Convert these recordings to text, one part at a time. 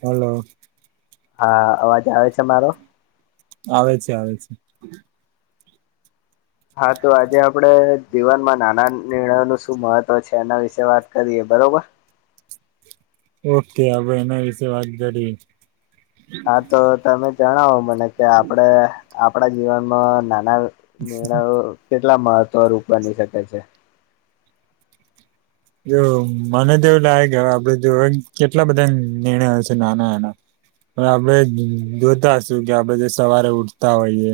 Hello. હા, અવાજ આવે છે, મારો. આવે છે આવે છે. હા, તો આજે આપડે જીવનમાં નાના નિર્ણયો નું શું મહત્વ છે એના વિશે વાત કરીએ, બરોબર. ઓકે હવે એના વિશે વાત કરીએ. હા, તો તમે જણાવો મને કે આપડે આપડા જીવનમાં નાના નિર્ણયો કેટલા મહત્વરૂપ બની શકે છે. જો મને તોવું લાગે કે હવે આપડે જો કેટલા બધા નિર્ણયો છે, નાના-નાના. પણ આપણે જોતાશું કે આપણે જે સવારે ઉઠતા હોઈએ.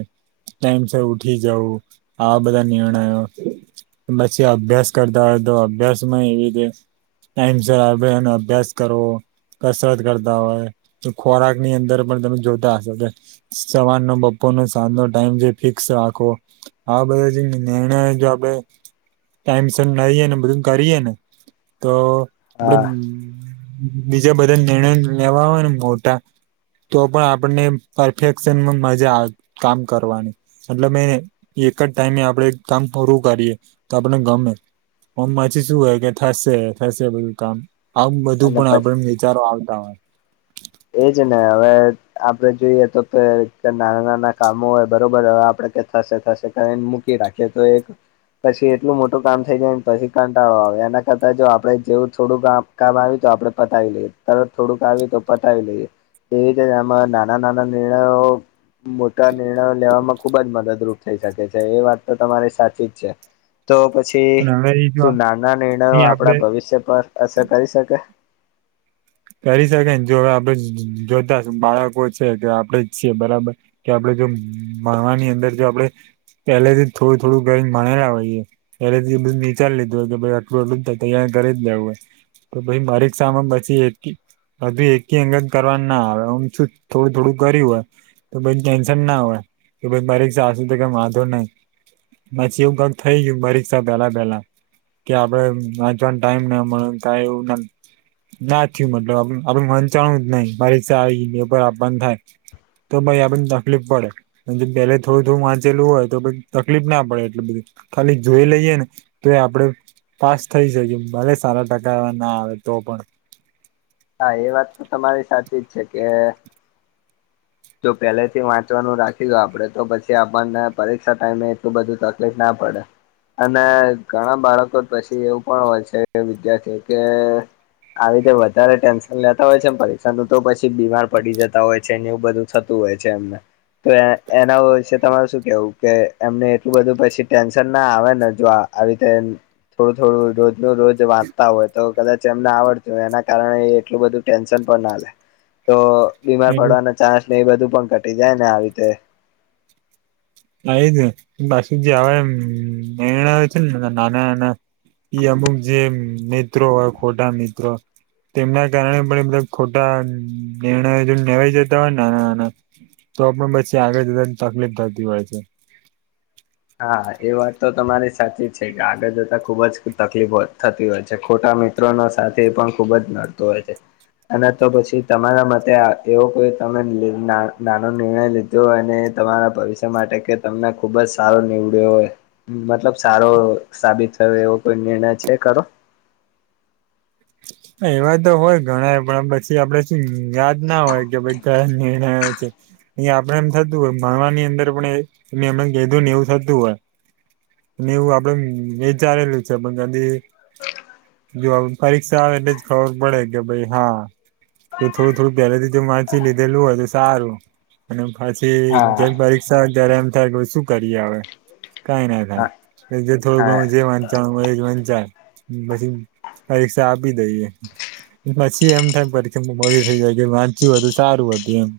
ટાઈમસર ઉઠી જવું આવા બધા નિર્ણયો. પછી અભ્યાસ કરતા હોય તો, અભ્યાસમાં એવી રીતે ટાઈમ સરનો અભ્યાસ કરો. કસરત કરતા હોય તો, ખોરાકની અંદર પણ તમે જોતા હશો. સવારનો-બપોરનો સાંજનો ટાઈમ જે ફિક્સ રાખો. હા, બધા જે નિર્ણય જો આપણે ટાઈમ ના ને બધું કરીએ ને તો આપડે હા બીજા બધા નિર્ણયો લેવા હોય ને મોટા. તો પણ આપણને પરફેક્શન મજા આવે કામ કરવાની. મતલબ એ એક જ ટાઈમે આપણેે કામ પૂરું કરીએ તો, આપણે ગમે હમ્મ, પછી શું હોય કે, થશે થશે, બધું કામ આવું બધું અને પણ પછી આપડે વિચારો આવતા હોય. એજ ને હવે આપડે જોઈએ તો કે નાના-નાના કામો હોય, બરોબર હવે આપડે થશે, થશે કઈ મૂકી રાખે તો એક પછી એટલું મોટું કામ થઈ જાયને, પછી કંટાળો આવે, એના કરતા જો આપણેે જેવું થોડું કામ કામ આવીયું તો, આપડે પતાવી લઈએ, તરત થોડુંક આવીયું તો. પતાવી લઈએ, એવી રીતે એમાં નાના-નાના નિર્ણયો મોટા નિર્ણયો લેવામાં ખુબ જ મદદરૂપ થઈ શકે, એ વાત તો તમારી સાચી છે. તો પછી અને હવે એ જો શું નાના નિર્ણયો આપડે આપણા ભવિષ્ય પર અસર કરી શકે. કરી શકેને, જો હવે આપણે જોતાશ બાળકો છે કે, આપણેે જ છીએ બરાબર. કે આપડે જો ભણવાની અંદર જો આપડે પહેલેથી થોડું-થોડું ગઈ ભણેલા હોઈએ. ત્યારેથી બધ વિચારી લીધું હોય કે, ભાઈ આટલું જ થાય, તૈયારી જેવું હોય. તો ભાઈ મારી સામે બચી. હજુ એકી અંગત કરવાનું ના આવે, હમ શું થોડું થોડું કર્યું હોય. તો ટેન્શન ના હોય કે, બરેક સાસ કઈ વાંધો નહી. માછી એવું થઈ ગયું, બરીકક્ષા પેલા પહેલા કે આપડે નાચવાનું ટાઈમ ના મળે ક એવું ના. મતલબ, આપડે મન ચણવું જ નહી મારીર આપન થાય. તો ભાઈ આપને તકલીફ પડે. પેલે થોડું-થોડું વાંચેલું હોય તો, તકલીફ ના પડે, એટલે બધી ખાલી જોઈ લઈએ ને. તો એ આપડે પાસ થઈ શકી, ભલે સારા ટકાવા ના આવે તો પણ. હા, એ વાત તો તમારી સાચી જ છે કે. જો પહેલેથી વાંચવાનું રાખી દે, આપડે તો પછી આપણને પરીક્ષા ટાઈમે એટલું બધું તકલીફ ના પડે. અને ઘણા બાળકો પછી એવું પણ હોય છે, વિદ્યાર્થી કે આવી રીતે વધારે ટેન્શન લેતા હોય છે, પરીક્ષા તો પછી બીમાર પડી જતા હોય છે ને, એવું બધું. થતું હોય છે, એમને. તો એ એના વિશે તમારે શું કેવું કે, એમને એટલું બધું પછી ટેન્શન ના આવે ને જો આવી રીતે થોડું-થોડું રોજ ન રોજ વાંચતા હોય તો, કદાચ ને આવડતું, એના કારણે એટલું બધું ટેન્શન પણ ના લે તો બીમાર પણ પડવાનું. ચાન્સ ન એ બધું પણ ઘટી જાય ને આવી રીતે. એ જ પછી જે હવે મેણ આવે છે ને, નાના-નાના એ અમુક જે મિત્રો હોય, ખોટા મિત્રો તેમના કારણે પણ ખોટા નિર્ણય લેવાઈ જતા હોય, નાના-નાના. તો પણ પછી આગળ જતાની તકલીફ થતી હોય છે. હા, એ વાત તો તમારી સાચી જ છે કે, આગળ જતા ખુબ જ તકલીફો થતી હોય છે, ખોટા મીઠ મિત સાથે એ પણ ખુબ જ નડતો હોય છે. અને તો પછી તમારા મતે એવો કોઈ તમે નાનો નિર્ણય લીધો. તો અને તમારા ભવિષ્ય માટે કે તમને ખુબ જ સારો નીવડ્યો હોય મતલબ સારો સાબિત થયો એવો કોઈ નિર્ણય છે ખરો. એવા તો હોય ઘણાય પણ પછી આપડે છે યાદ ના હોય કે ભઈ કયા નિર્ણયો છે. અહી આપડે એમ થતું હોય ભણવાની અંદર પણ એ [unintelligible] ને એવું થતું હોય. ને એવું આપડે વિચારેલું છે પણ કદી જો અવે પરીક્ષા આવે એટલે જ ખબર પડે કે ભઈ હા. જો થોડું થોડું પહેલેથી જો વાંચી લીધેલું હોય તો સારું અને પછી હા જેમ પરીક્ષા આવે ત્યારે એમ થાય શું કરીએ હવે કાંઈ નઈ થાય. હા એ જે થોડુ હા ઘણુ જે વાંચ ચાણુ હોય એ જ વંચાય પછી પરીક્ષા આપી દઈએ. પછી એમ થાય કે [unintelligible] મોરી થઈ જાય કે વાંચ્યું હતું સારું હતું એમ.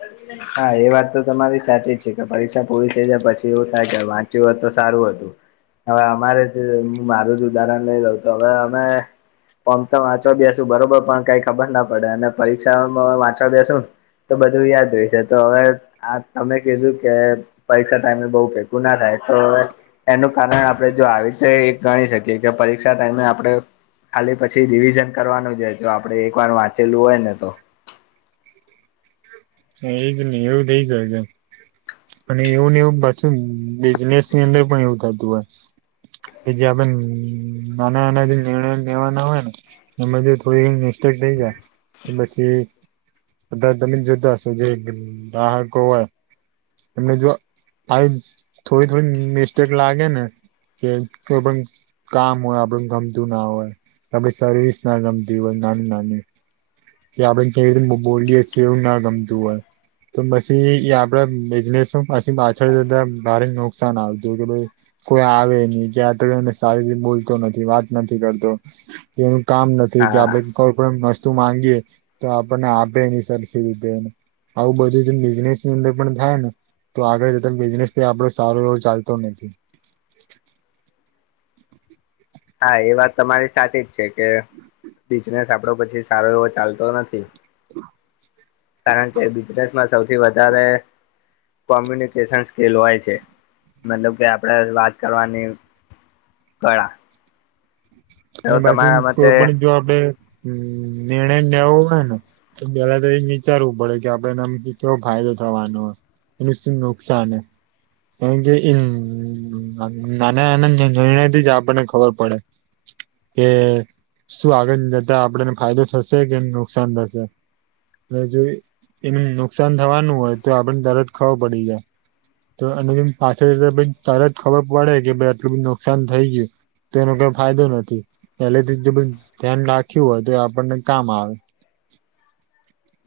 [unintelligible] હા એ વાત તો તમારી સાચી જ છે કે પરીક્ષા પૂરી થઈ જાય પછી એવું થાય કે વાંચ્યું હોય તો સારું હતું. હવે અમારે જ હું મારું જ ઉદાહરણ લઈ લઉં તો હવે અમે ઓમ તો વાંચવા બેસુ બરોબર પણ કંઈ ખબર ના પડે અને પરીક્ષામાં વાંચવા બેસુ તો બધું યાદ રઈ જાત. તો હવે આ તમે કીધું કે પરીક્ષા ટાઈમે બઉ ભેગુ ના થાય તો હવે એનું કારણ આપણે જો આવી રીતે એ ગણી શકીએ કે પરીક્ષા ટાઈમે આપડે ખાલી પછી રિવિઝન કરવાનું જ હોય જો આપડે એક વાર વાંચેલું હોય ને તો એજ ને એવું [unintelligible] અને એવું ને એવું પાછું બિઝનેસની અંદર પણ એવું થતું હોય. કે જે આપણે નાના નાના જે નિર્ણયો લેવાના હોય ને એમાં જે થોડી મિસ્ટેક થઈ જાય તો પછી બધા તમે જોતા હશો જે ગ્રાહકો હોય એમને જો આવી થોડી થોડી મિસ્ટેક લાગે ને કે કોઈ પન કામ હોય આપડને ગમતું ના હોય આપડી સર્વિસ ના ગમતી હોય નાની નાની કે આપડે કેવી રીતે બોલીએ છીએ એવું ના ગમતું હોય તો પછી એ આપડે બિઝનેસમાં પછી પાછળ જતા ભારે નુકસાન આવતું કે ભઈ કોઈ આવે નઈ ક્યાં તો એને સારી રીતે બોલતો નથી વાત નથી કરતો એનું કામ નથી કે હા આપડે કોઈ પણ વસ્તુ માંગીએ તો આપણને આપે નઈ સરખી રીતે એને આવું બધું જેમ બિઝનેસની અંદર પણ થાય ને તો આગળ જતા બિઝનેસ બી આપડો સારો એવો ચાલતો નથી. હા એ વાત તમારી સાચી જ છે કે બિઝનેસ આપડો પછી સારો એવો ચાલતો નથી. કારણ કે બિઝનેસમાં સૌથી વધારે કોમ્યુનિકેશન્સ સ્કિલ હોય છે મતલબ કે આપડે વાત કરવાની કળા અને તો પાછુ તમારા મતે કોઈ પણ જો આપડે નિર્ણય લેવો હોય ને તો પેલા તો એ જ વિચારવું પડે કે આપડે એનામથી કેવો ફાયદો થવાનો હે એનું શું નુકસાન હે કારણ કે એ નાના નાના નિ નિર્ણયથી જ આપણને ખબર પડે કે શું આગળ જતા આપડાને ફાયદો થશે કે નુકસાન થશે. તો જો એન નુકસાન થવાનું હોય તો આપડને તરત ખબર પડી જાય. તો એને એમ પાછળ [unintelligible] તરત ખબર પડે કે ભઈ આટલું બધુ નુકસાન થયુ છે તો એનો કોઈ ફાયદો નથી પહેલે થી જો બધુ ધ્યાન રાખ્યું હોય તો એ આપણને કામ આવે.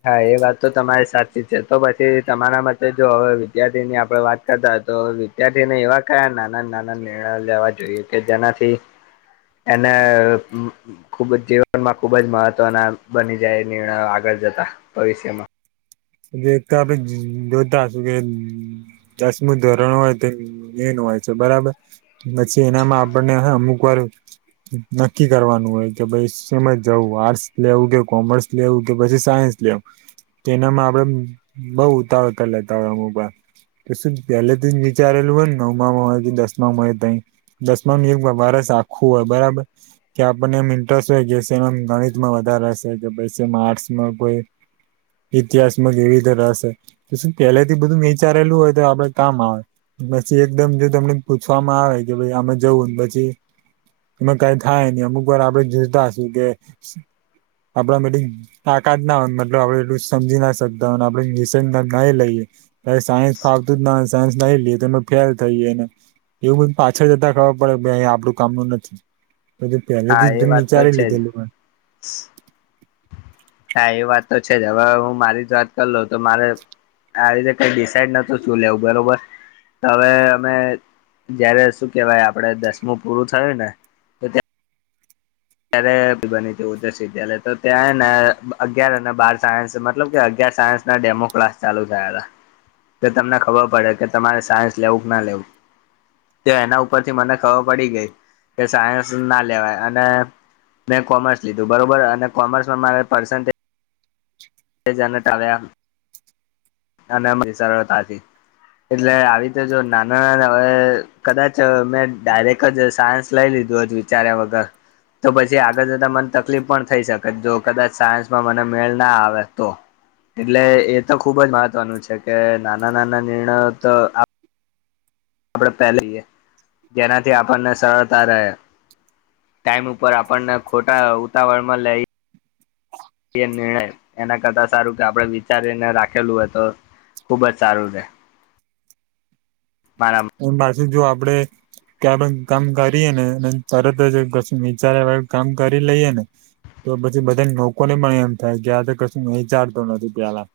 હા એ વાત તો તમારી સાચી છે. તો પછી તમારા મતે જો હવે વિદ્યાર્થીની આપણે વાત કરતા હોય તો વિ દ્યાર્થીને એવા કયા નાના નાના નિર્ણયો લેવા જોઈએ કે જેનાથી એને અહમ અ ખુબ જ જીવનમાં ખુબ જ મહત્વના બની જાય એ નિર્ણયો આગળ જતા ભવિષ્યમાં. જે એક તો આપણે જોતા હસુ કે દસમું ધોરણ હોય તો મેઇન હોય છે બરાબર. પછી એનામાં આપણને અમુક વાર નક્કી કરવાનું હોય કે પહી સેમાં જવું આર્ટસ લેવું કે, કોમર્સ લેવું કે પછી સાયન્સ લેવું તો એનામાં બઉ ઉતાવળ કરી લેતા હોય અમુક વાર. તો શું પહેલેથી જ વિચારેલું હોયને નવમામાં હોય કે દસમામાં હોય તઈ દસમાનું એક વ વર્ષ આખું હોય બરાબર. કે આપણને એમ ઇન્ટરેસ્ટ હોય કે સેમામ ગણિતમાં વધારે હશે કે પછી મા આર્ટસમાં કોઈ ઇતિહાસમાં એવી રીતે રહેશે તો શું પહેલા થી બધું વિચારેલું હોય તો આપડે કામ આવે. પછી એકદમ જો તમને પૂછવામાં આવે કે ભાઈ આમા જવું ને પછી એમાં કંઈ થાય નહી અમુક વાર આપણે જોઈતા હશું કે આપડા માં એટલી તાકાત ના હોય મતલબ આપડે એટલું સમજી ના શકતા અને આપણે નિષન ના એ લઈએ. હવે સાયન્સ ફાવતું જ ના હોય ન સાયન્સ લઈ લઈએ તો એમા ફેલ થઈએ ને એવું બધ પાછળ જતા ખબર અહી આપણું કામનું નથી. એટલે હા પેલેથી જ એ [unintelligible] વાત તો વિચારીન છે જ લીધેલું હોય. [unintelligible] હા એ વાત તો છે જ હવે હું મારી જ વાત કર લઉ તો મારે આવી રીતે કઈ ડિસાઇડ નતું થયું લેવું બરોબર. તો હવે અમે જયારે શું કેવાય આપડે દસમું પૂરું થયુંને ત્યારે [unintelligible] બનીતી ઓજશ વિદ્યાલય તો ત્યાંને અગિયાર અને બાર સાયન્સ મતલબ કે અગિયાર સાયન્સ ના ડેમો ક્લાસ ચાલુ થયા હતા. કે તમને ખબર પડે કે તમારે સાયન્સ લેવું ક ના લેવું. તો એના ઉપરથી મને ખબર પડી ગઈ કે સાયન્સ ના લેવાય અને મેં કોમર્સ લીધું બરોબર અને કોમર્સમાં મારે પર્સન્ટે તે જનટ આવ્યા. અનેમ [unintelligible] સરળતાથી. એટલે આવી રીતેજો નાના હવે કદાચ મેં ડાયરેક જ સાયન્સ લઈ લીધું હોત વિચાર્યા વગર તો પછી આગળ જતા મન તકલીફ પણ થઈ શકત જો કદાચ સાયન્સમાં મને મેળ ના આવે તો. એટલે એતો ખુબ જ મહત્વનું છે કે નાના નાના નિર્ણયો તો આ પડે પેલીએ જેનાથી આપણને સરળતા રહે. ટાઈમ ઉપર આપણને ખોટા ઉતાવળમાં લઈ એ નિર્ણય એના કરતા સારું કે આપડે વિચારીને રાખેલું હોય તો ખુબ જ સારું રે. મારા અન પાસું જો આપડે કે આપણે કામ કરીએને અને તરત જ કશું વિચારીયા વગર કામ કરી લઈએ ને તો પછી બધાન લોકોને પણ એમ થાય કે આતે કશું વિચારતો નથી પેલા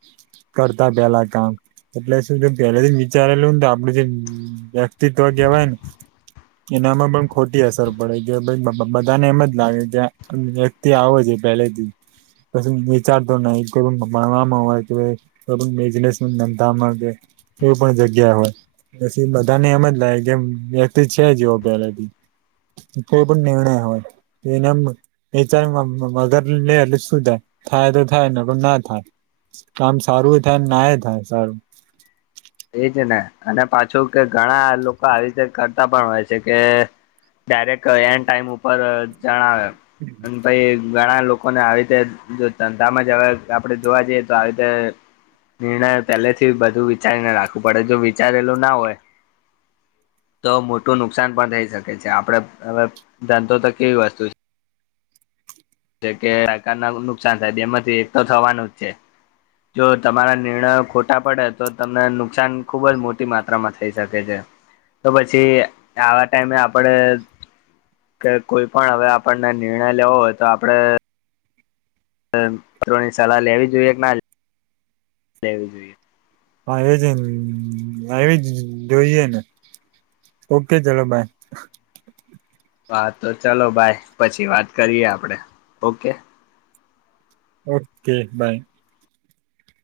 કરતા પેલા કામ એટલે શું છે પેલાથીન વિચારેલુંને તો આપડું જે વ્યક્તિત્વ કેવાયને એનામાં પણ ખોટી અસર પડે કે ભય બબ બધાને એમ જ લાગે કે જે તે આવો છે પહેલેથી પછી વિચારતો નઈ કે ભણવામાં હોય કે બિઝનેસ ધંધામાંકે કોઈ પણ જગ્યા એ હોય તે બધાને એમ જ લાગે કેમ વેત છે જેવો પેલાથી કોઈ પણ નિર્ણય હોય એનામ વિચાર્યા વગર લેઇ એટલે શું થાય ફાયદો થાય નકર ના થાય કામ સારું ઈ થાય ના એ થાય સારું એજ ને અને પાછું કે ઘણા લોકો આવી રીતે કરતા પણ હોય છે કે ડાયરેક્ટ એન્ડ ટાઈમ ઉપર જણાવે અને પછી ઘણા લોકોને આવી રીતે જો ધંધામાં જ હવે આપણેે જોવા જઈએ તો આવી રીતે નિર્ણય પેલેથી બધું વિચારીને રાખવું પડે જો વિચારેલું ના હોય તો મોટું નુકસાન પણ થઈ શકે છે આપળે હવે ધંધોતો કેવી વસ્તુ છે જે કે અત્યારના નુકસાન થાય બે માંથી એક તો થવાનું જ છે જો તમારા નિર્ણયો ખોટા પડે તો તમને નુકસાન ખુબ જ મોટી માત્રામાં થઈ શકે છે. તો પછી આવા ટાઈમે આપડે કે કોઈ પણ હવે આપણને નિર્ણય લેવો હોય તો આપડે કોઈની સલાહ લેવી જોઈએ કે ના લેવી જોઈએ હા ઈજ લેવી જ જોઈએ ને ઓકે ચલો બાય હા તો ચાલો બાઈ પછી વાત કરીએ આપડે ઓકે ઓકે બાય